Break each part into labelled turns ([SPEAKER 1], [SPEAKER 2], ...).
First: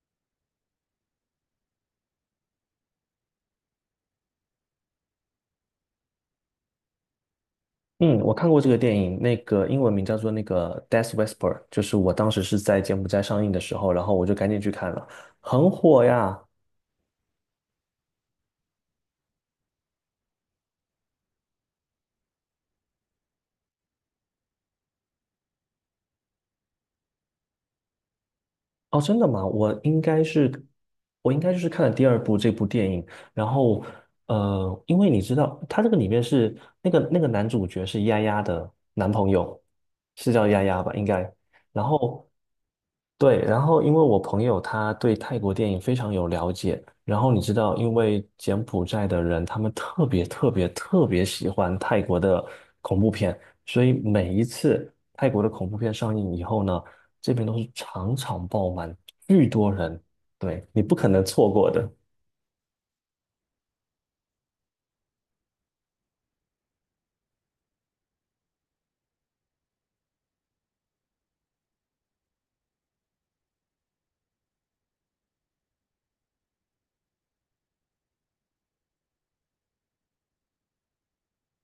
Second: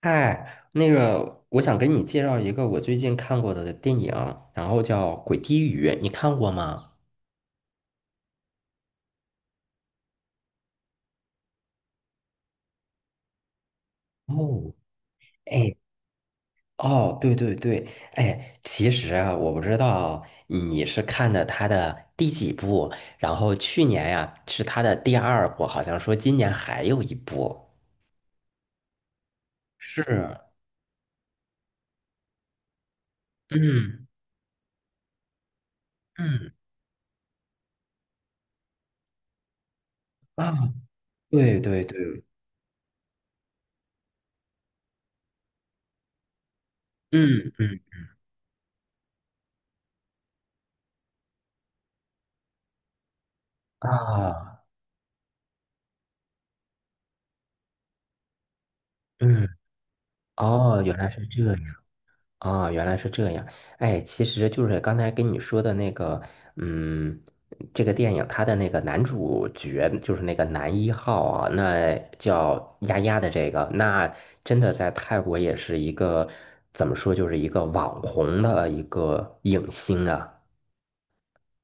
[SPEAKER 1] 嗨，我想给你介绍一个我最近看过的电影，然后叫《鬼滴雨》，你看过吗？
[SPEAKER 2] 嗯，我看过这个电影，那个英文名叫做《Death Whisper》，就是我当时是在柬埔寨上映的时候，然后我就赶紧去
[SPEAKER 1] 哦，
[SPEAKER 2] 看了，很
[SPEAKER 1] 哎，
[SPEAKER 2] 火呀。
[SPEAKER 1] 哦，对对对，哎，其实啊，我不知道你是看的他的第几部，然后去年呀，是他的第二部，好像说今年还有一部。
[SPEAKER 2] 哦，真的吗？我应该是，
[SPEAKER 1] 是，
[SPEAKER 2] 我应该就是看了第二部这部电影，然后
[SPEAKER 1] 嗯
[SPEAKER 2] 因为你知道，他这个里面
[SPEAKER 1] 嗯，
[SPEAKER 2] 是那个男主角是丫丫的男朋友，是叫丫
[SPEAKER 1] 啊，
[SPEAKER 2] 丫吧？应该。
[SPEAKER 1] 对
[SPEAKER 2] 然
[SPEAKER 1] 对对，
[SPEAKER 2] 后对，然后因为我朋友他对泰国电影非常有了解，然后你
[SPEAKER 1] 嗯
[SPEAKER 2] 知道，
[SPEAKER 1] 嗯，
[SPEAKER 2] 因为柬埔寨的人他们特别特别特别喜欢泰国的恐怖片，所以每一
[SPEAKER 1] 啊，
[SPEAKER 2] 次泰国的恐怖片上映以后呢。这边都是场场爆满，巨
[SPEAKER 1] 嗯，
[SPEAKER 2] 多人，对，
[SPEAKER 1] 哦，
[SPEAKER 2] 你不
[SPEAKER 1] 原
[SPEAKER 2] 可
[SPEAKER 1] 来
[SPEAKER 2] 能
[SPEAKER 1] 是这
[SPEAKER 2] 错
[SPEAKER 1] 样。
[SPEAKER 2] 过的。
[SPEAKER 1] 啊，原来是这样。哎，其实就是刚才跟你说的那个，嗯，这个电影它的那个男主角就是那个男一号啊，那叫丫丫的这个，那真的在泰国也是一个怎么说，就是一个网红的一个影星啊。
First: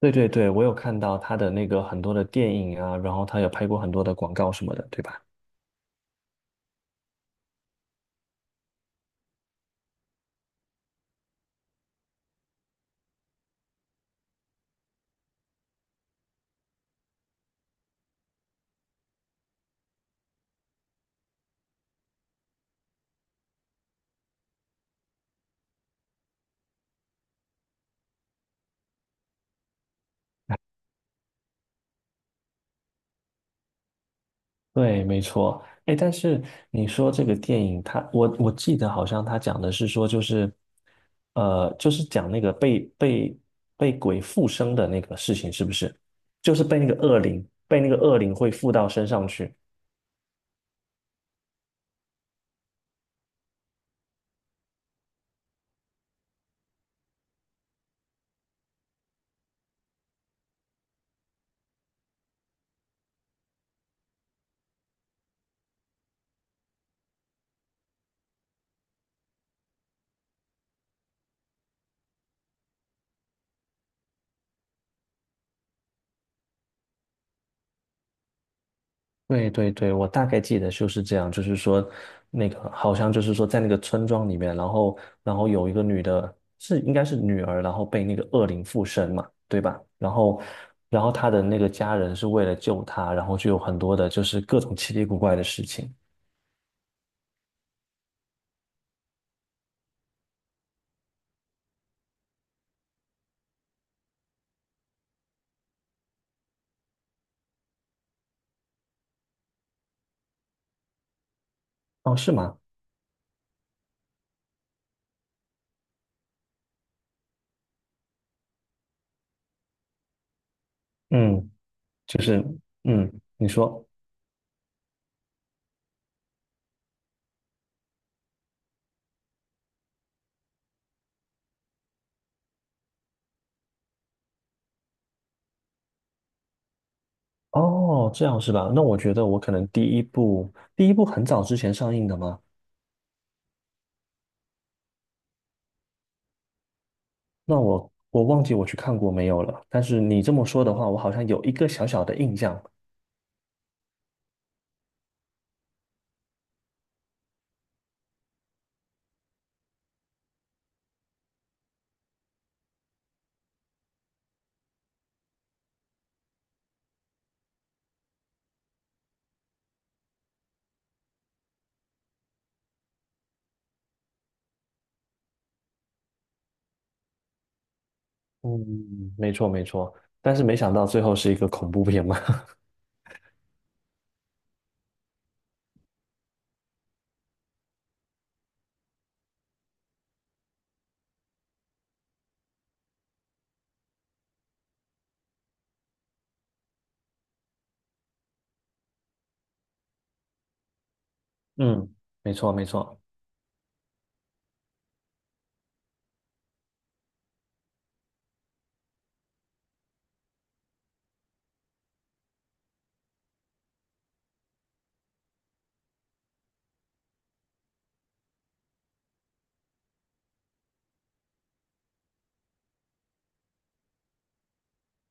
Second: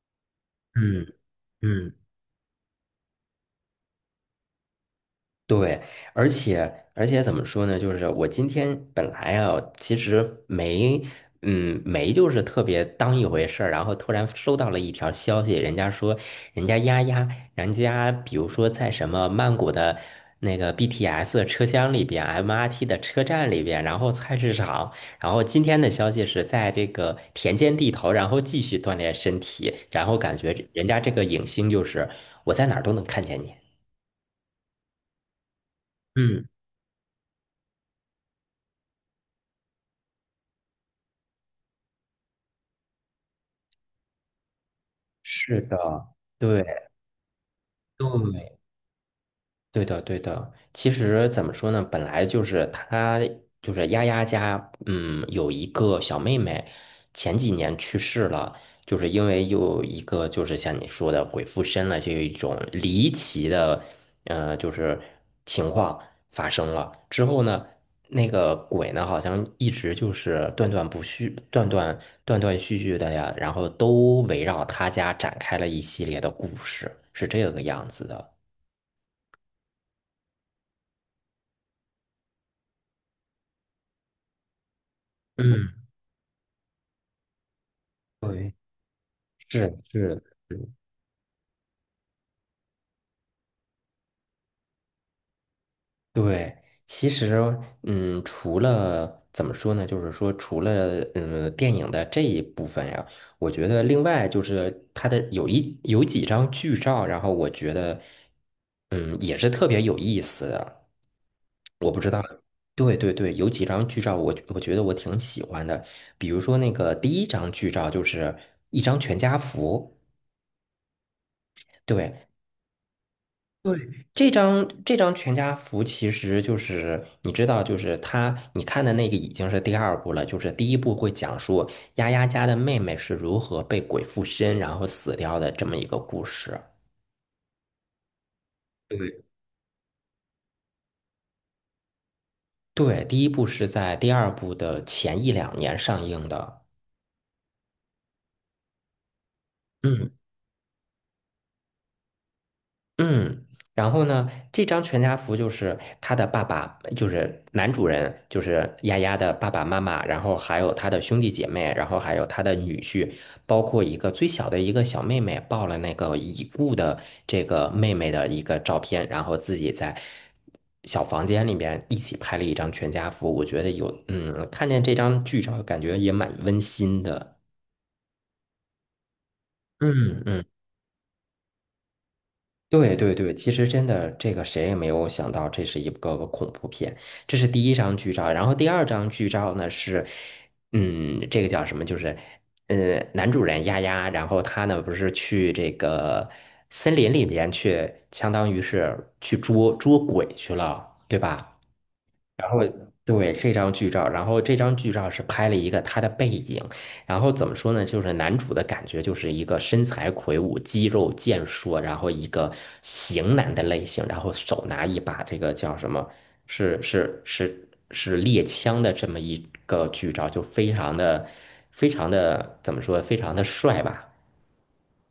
[SPEAKER 2] 对对对，我有看
[SPEAKER 1] 嗯
[SPEAKER 2] 到他的那个
[SPEAKER 1] 嗯。
[SPEAKER 2] 很多的电影啊，然后他有拍过很多的广告什么的，对吧？
[SPEAKER 1] 对，而且怎么说呢？就是我今天本来啊，其实没，嗯，没就是特别当一回事儿，然后突然收到了一条消息，人家说人家丫丫，人家比如说在什么曼谷的那个 BTS 车厢里边，MRT 的车站里边，然后菜市场，然后今天的消息是在这个田间地头，然后继续锻炼身体，然后感觉人家这个影星就是我在哪儿都能看见你。
[SPEAKER 2] 对，没错。哎，但是
[SPEAKER 1] 嗯，
[SPEAKER 2] 你说这个电影他我记得好像他讲的是说，就是，就是讲那个被被鬼附身的那个事情，
[SPEAKER 1] 是
[SPEAKER 2] 是不
[SPEAKER 1] 的，
[SPEAKER 2] 是？就是
[SPEAKER 1] 对
[SPEAKER 2] 被那个恶灵，被那个恶灵会
[SPEAKER 1] 对，
[SPEAKER 2] 附到身上去。
[SPEAKER 1] 对的，对的。其实怎么说呢？本来就是他，就是丫丫家，嗯，有一个小妹妹，前几年去世了，就是因为有一个，就是像你说的鬼附身了，这一种离奇的，就是情况发生了之后呢，那个鬼呢，好像一直就是断断不续、断断续续的呀，然后都围绕他家展开了一系列的故事，是这个样子的。
[SPEAKER 2] 对对对，我大概记得就是这样，就是说，那个好像就是说，在那个村庄里面，然后有一
[SPEAKER 1] 嗯。
[SPEAKER 2] 个女的，是应该是女儿，然后被那个恶
[SPEAKER 1] 对。
[SPEAKER 2] 灵附身嘛，
[SPEAKER 1] 是
[SPEAKER 2] 对吧？然
[SPEAKER 1] 是
[SPEAKER 2] 后
[SPEAKER 1] 是，嗯，
[SPEAKER 2] 然后她的那个家人是为了救她，然后就有很多的就是各种奇奇古怪的事情。
[SPEAKER 1] 对，其实，嗯，除了怎么说呢，就是说，除了嗯电影的这一部分呀，我觉得另外就是它的有一有几张剧照，然后我觉得，嗯，也是特别有意思的。我不知
[SPEAKER 2] 哦，
[SPEAKER 1] 道，
[SPEAKER 2] 是吗？
[SPEAKER 1] 对对对，有几张剧照我觉得我挺喜欢的，比如说那个第一张剧照就是一张全家福。
[SPEAKER 2] 嗯，就
[SPEAKER 1] 对，
[SPEAKER 2] 是嗯，你说
[SPEAKER 1] 这张全家福其实就是你知道，就是他你看的那个已经是第二部了，就是第一部会讲述丫丫家的妹妹是如何被鬼附身然后死掉的这么一个故事。
[SPEAKER 2] 哦，这样是吧？那我觉
[SPEAKER 1] 对，
[SPEAKER 2] 得我可能第一部很早之前上映的吗？
[SPEAKER 1] 对，第一部是在第二部的前一两年上映的。
[SPEAKER 2] 那我忘记我去看过没有了，但是
[SPEAKER 1] 嗯，
[SPEAKER 2] 你这么说的话，我好像有一个小小的印象。
[SPEAKER 1] 嗯，然后呢，这张全家福就是他的爸爸，就是男主人，就是丫丫的爸爸妈妈，然后还有他的兄弟姐妹，然后还有他的女婿，包括一个最小的一个小妹妹抱了那个已故的这个妹妹的一个照片，然后自己在小房间里面一起拍了一张全家福。我觉得有，嗯，看见这张剧照，感觉也蛮温馨的。
[SPEAKER 2] 嗯，没错没错，
[SPEAKER 1] 嗯
[SPEAKER 2] 但是
[SPEAKER 1] 嗯，
[SPEAKER 2] 没想到最后是一个恐怖片嘛。
[SPEAKER 1] 对对对，其实真的，这个谁也没有想到，这是一个恐怖片。这是第一张剧照，然后第二张剧照呢是，嗯，这个叫什么？就是，男主人丫丫，然后他呢不是去这个森林里面去，相当于是去捉鬼去了，对吧？
[SPEAKER 2] 嗯，没
[SPEAKER 1] 然
[SPEAKER 2] 错
[SPEAKER 1] 后
[SPEAKER 2] 没错。
[SPEAKER 1] 对这张剧照，然后这张剧照是拍了一个他的背景，然后怎么说呢？就是男主的感觉就是一个身材魁梧、肌肉健硕，然后一个型男的类型，然后手拿一把这个叫什么？是猎枪的这么一个剧照，就非常的非常的怎么说？非常的帅吧？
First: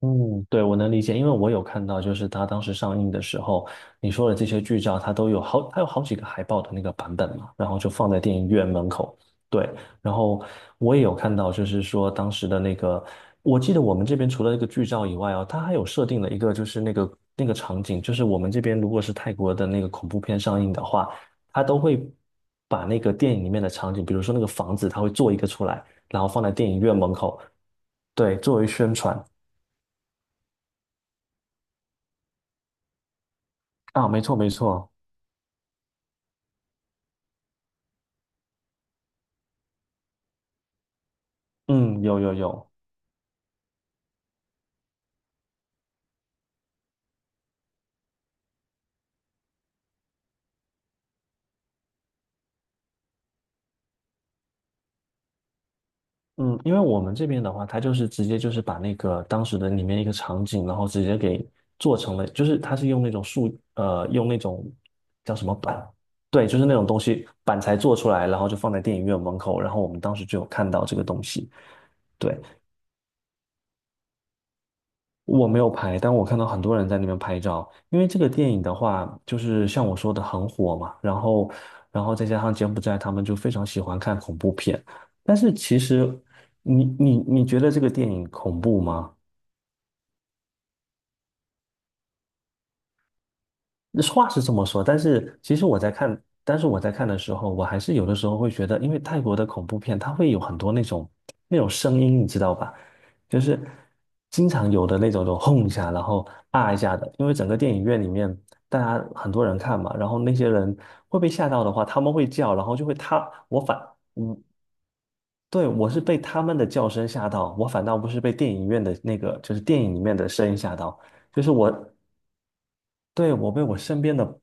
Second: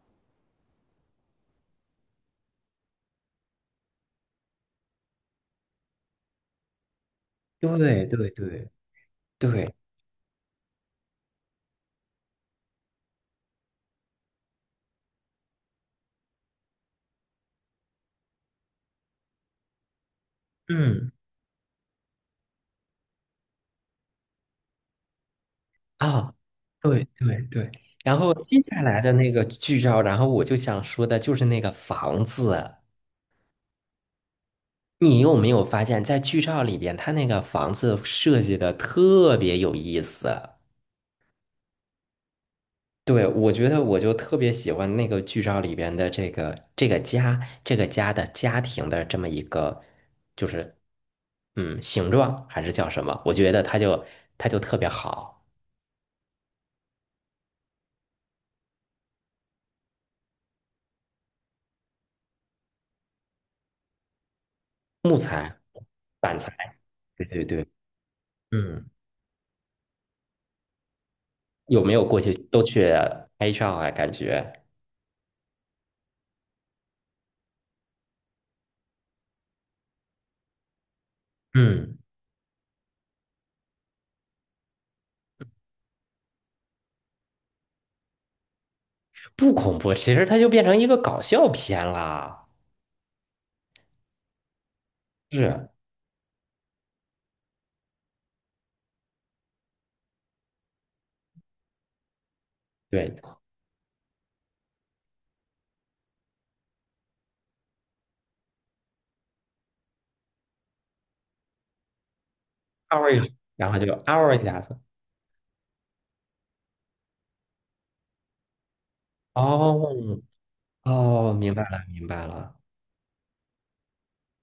[SPEAKER 2] 嗯，对，我能理解，因为我有看到，就是它当时上映的时候，你说的这些剧照，它都有好，它有好几个海报的那个版本嘛，然后就
[SPEAKER 1] 对
[SPEAKER 2] 放在
[SPEAKER 1] 对
[SPEAKER 2] 电影院
[SPEAKER 1] 对，
[SPEAKER 2] 门口。对，
[SPEAKER 1] 对，
[SPEAKER 2] 然后我也有看到，就是说当时的那个，我记得我们这边除了那个剧照以外哦，它还有设定了一个，就是那个场景，就是我们这边如果是泰国的那个恐怖片上映的话，
[SPEAKER 1] 嗯。
[SPEAKER 2] 它都会把那个电影里面的场景，比如说那个房子，它会做一个出来，然后
[SPEAKER 1] 啊，
[SPEAKER 2] 放在电影院
[SPEAKER 1] 对
[SPEAKER 2] 门
[SPEAKER 1] 对
[SPEAKER 2] 口，
[SPEAKER 1] 对，然后
[SPEAKER 2] 对，作
[SPEAKER 1] 接
[SPEAKER 2] 为
[SPEAKER 1] 下
[SPEAKER 2] 宣
[SPEAKER 1] 来的
[SPEAKER 2] 传。
[SPEAKER 1] 那个剧照，然后我就想说的就是那个房子啊，
[SPEAKER 2] 啊，没错没错，
[SPEAKER 1] 你有没有发现，在剧照里边，他那个房子设计的特别有意思？
[SPEAKER 2] 嗯，有有有，
[SPEAKER 1] 对，我觉得我就特别喜欢那个剧照里边的这个家，这个家的家庭的这么一个，就是嗯形状还是叫什么？我觉得它就特别好，
[SPEAKER 2] 嗯，因为我们这边的话，它就是直接就是把那个当时的里面一个场景，然后直接给做成了，就是它是用那种树，用那种
[SPEAKER 1] 木
[SPEAKER 2] 叫什么
[SPEAKER 1] 材、
[SPEAKER 2] 板，
[SPEAKER 1] 板
[SPEAKER 2] 对，
[SPEAKER 1] 材，
[SPEAKER 2] 就是那种东
[SPEAKER 1] 对
[SPEAKER 2] 西
[SPEAKER 1] 对
[SPEAKER 2] 板
[SPEAKER 1] 对，
[SPEAKER 2] 材做出来，然后就放在
[SPEAKER 1] 嗯。
[SPEAKER 2] 电影院门口，然后我们当时就有看到这个东西，
[SPEAKER 1] 有没有过去
[SPEAKER 2] 对，
[SPEAKER 1] 都去拍照啊？感觉
[SPEAKER 2] 我没有拍，但我看到很多人在那边拍照。因为这个电影的话，就是像我说的很火嘛，然后，
[SPEAKER 1] 嗯，
[SPEAKER 2] 然后再加上柬埔寨他们就非常喜欢看恐怖片。但是其实你觉得这个电影恐怖吗？
[SPEAKER 1] 不恐怖，其实它就变成一个搞笑片啦。
[SPEAKER 2] 话是这么说，但是其实
[SPEAKER 1] 是，
[SPEAKER 2] 我在看，但是我在看的时候，我还是有的时候会觉得，因为泰国的恐怖片，它会有很多那种声音，你知道吧？
[SPEAKER 1] 对，
[SPEAKER 2] 就是经常有的那种，就轰一下，然后啊一下的。因为整个电影院里面，大家很多人看嘛，然后那些人会被吓到的话，他们会叫，然后就会
[SPEAKER 1] 嗷一下，
[SPEAKER 2] 他，我
[SPEAKER 1] 然
[SPEAKER 2] 反，
[SPEAKER 1] 后就嗷
[SPEAKER 2] 嗯，
[SPEAKER 1] 一下子。
[SPEAKER 2] 对，我是被他们的叫声吓到，我反倒不是被电影院的那个，就是电影里面
[SPEAKER 1] 哦，
[SPEAKER 2] 的声音吓到。
[SPEAKER 1] 哦，
[SPEAKER 2] 就是
[SPEAKER 1] 明白
[SPEAKER 2] 我
[SPEAKER 1] 了，明白了。
[SPEAKER 2] 对，我被我身边的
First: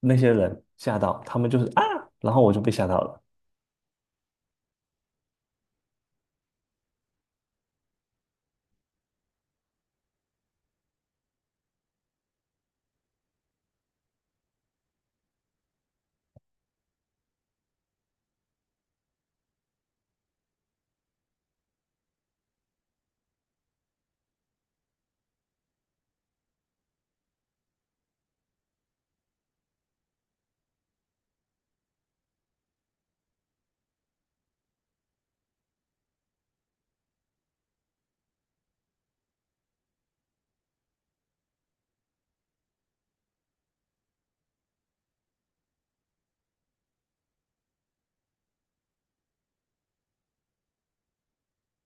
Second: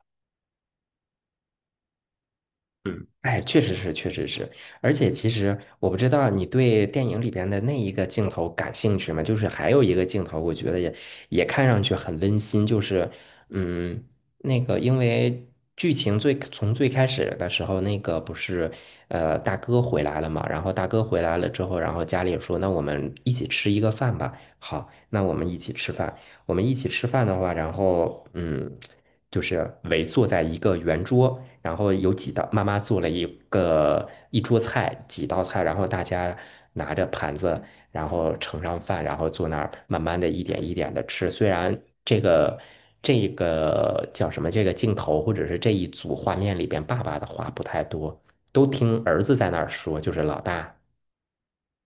[SPEAKER 2] 那些人吓到，他们就是啊，然后我就被吓到
[SPEAKER 1] 嗯，
[SPEAKER 2] 了。
[SPEAKER 1] 哎，确实是，确实是，而且其实我不知道你对电影里边的那一个镜头感兴趣吗？就是还有一个镜头，我觉得也也看上去很温馨，就是嗯，那个因为剧情最从最开始的时候，那个不是大哥回来了嘛，然后大哥回来了之后，然后家里也说那我们一起吃一个饭吧，好，那我们一起吃饭，我们一起吃饭的话，然后嗯，就是围坐在一个圆桌，然后有几道妈妈做了一个一桌菜，几道菜，然后大家拿着盘子，然后盛上饭，然后坐那儿慢慢的一点一点的吃。虽然这个这个叫什么，这个镜头或者是这一组画面里边，爸爸的话不太多，都听儿子在那儿说，就是老大。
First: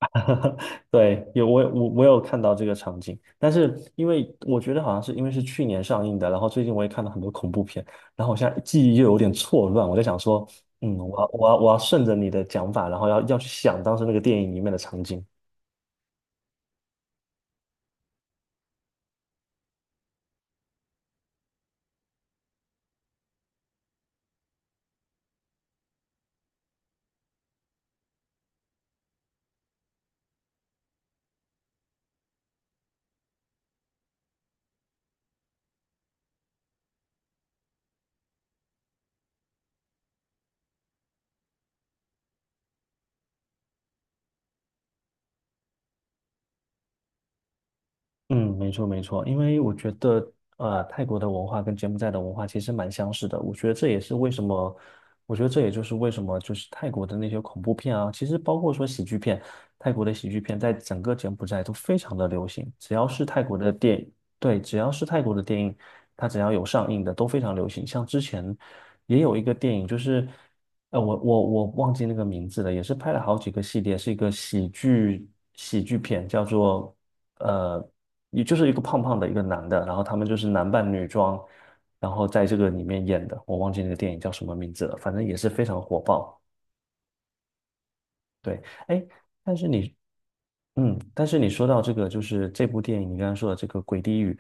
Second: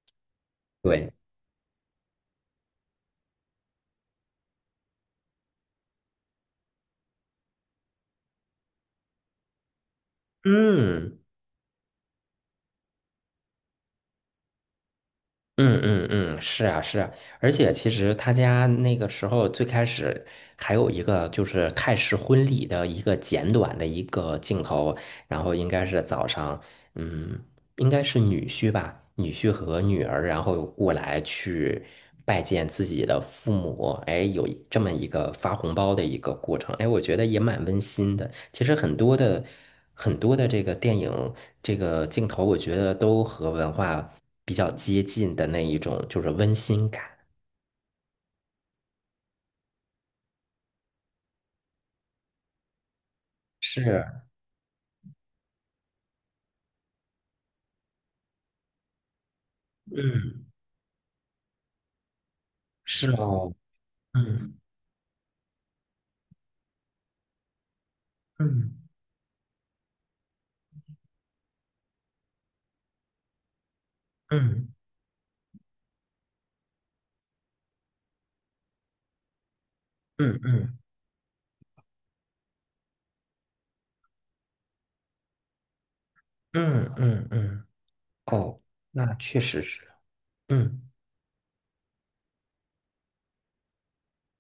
[SPEAKER 1] 对，
[SPEAKER 2] 对，有我有看到这个场景，但是因为我觉得好像是因为是去年上映的，然后最近我也看到很多恐怖片，然后我现在记忆又有点错乱，我在想说，嗯，
[SPEAKER 1] 嗯。
[SPEAKER 2] 我要顺着你的讲法，然后要去想当时那个电影里面的场景。
[SPEAKER 1] 嗯嗯嗯，是啊是啊，而且其实他家那个时候最开始还有一个就是泰式婚礼的一个简短的一个镜头，然后应该是早上，嗯，应该是女婿吧，女婿和女儿，然后过来去拜见自己的父母，哎，有一这么一个发红包的一个过程，哎，我觉得也蛮温馨的。其实很多的这个电影这个镜头，我觉得都和文化比较接近的那一种，就是温馨感。
[SPEAKER 2] 嗯，没错没错，因为我觉得，泰国的文化跟柬埔寨的文化其实蛮相似的。我觉得这也是
[SPEAKER 1] 是，
[SPEAKER 2] 为什么，我觉得这也就是为什么，就是泰国的那些恐怖片啊，其实包括说喜剧片，泰国的喜剧
[SPEAKER 1] 嗯，
[SPEAKER 2] 片在整个柬埔寨都非常的流行。只要
[SPEAKER 1] 是
[SPEAKER 2] 是泰
[SPEAKER 1] 哦，
[SPEAKER 2] 国的电影，
[SPEAKER 1] 嗯
[SPEAKER 2] 对，只要是泰国的电影，它只要有上映的都非常流行。像之前
[SPEAKER 1] 嗯
[SPEAKER 2] 也有一个电影，就是，我忘记那个名字了，也是拍了好几个系列，是一个喜
[SPEAKER 1] 嗯
[SPEAKER 2] 剧喜剧片，叫做。呃。也就是一个胖胖的一个男的，然后他们就
[SPEAKER 1] 嗯
[SPEAKER 2] 是男
[SPEAKER 1] 嗯
[SPEAKER 2] 扮女装，然后在这个里面演的，我忘记那个电影叫什么名字了，反正也是非常火爆。
[SPEAKER 1] 嗯嗯嗯，哦，
[SPEAKER 2] 对，哎，
[SPEAKER 1] 那确
[SPEAKER 2] 但
[SPEAKER 1] 实
[SPEAKER 2] 是
[SPEAKER 1] 是，嗯
[SPEAKER 2] 嗯，但是你说到这个，就是这部电影，你刚刚说的这个《鬼地语》，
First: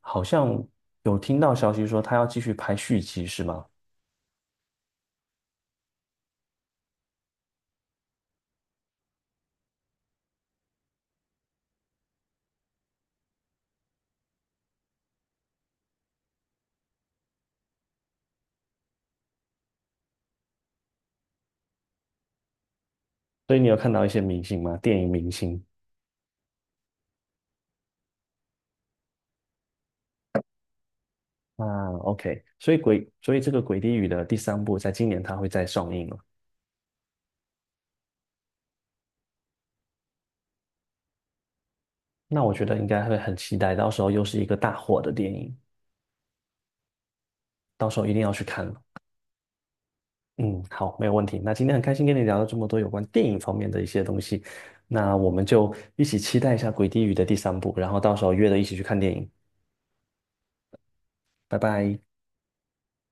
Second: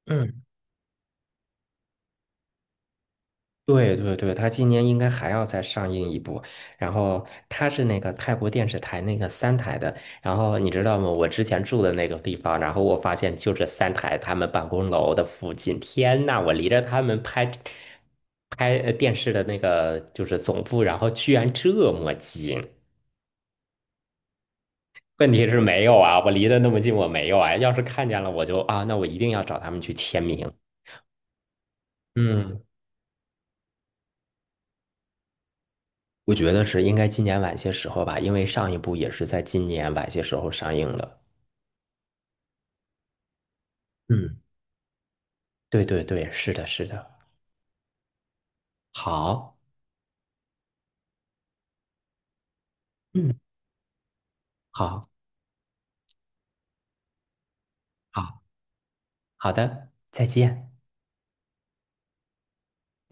[SPEAKER 2] 好
[SPEAKER 1] 嗯。
[SPEAKER 2] 像有听到消息说他要继续拍续集，是吗？
[SPEAKER 1] 对对对，他今年应该还要再上映一部，然后他是那个泰国电视台那个三台的，然后你知道吗？我之前住的那个地方，然后我发现就这三台他们办公楼的附近，天呐，我离着他们拍电视的那个就是总部，然后居然这么近。
[SPEAKER 2] 所以你有看到一些明星吗？电影明
[SPEAKER 1] 问题是
[SPEAKER 2] 星
[SPEAKER 1] 没有啊，我离得那么近，我没有啊。要是看见了，我就啊，那我一定要找他们去签名。
[SPEAKER 2] 啊，OK，
[SPEAKER 1] 嗯，
[SPEAKER 2] 所以这个《鬼地语》的第三部在今年它会再上映了，
[SPEAKER 1] 我觉得是应该今年晚些时候吧，因为上一部也是在今年晚些时候上映的。
[SPEAKER 2] 那我觉得应该会很期待，到时候又
[SPEAKER 1] 嗯，
[SPEAKER 2] 是一个大火的电影。
[SPEAKER 1] 对对对，是的，是的。
[SPEAKER 2] 到时候一定要去看了
[SPEAKER 1] 好，
[SPEAKER 2] 嗯，好，没有问题。那今天很开心跟你聊了这么多有关电影
[SPEAKER 1] 嗯，
[SPEAKER 2] 方面的一些东西，
[SPEAKER 1] 好，
[SPEAKER 2] 那我们就一起期待一下《鬼地狱》的第三部，然后到时候
[SPEAKER 1] 好，
[SPEAKER 2] 约着一起去看电影。
[SPEAKER 1] 好的，再见。
[SPEAKER 2] 拜拜。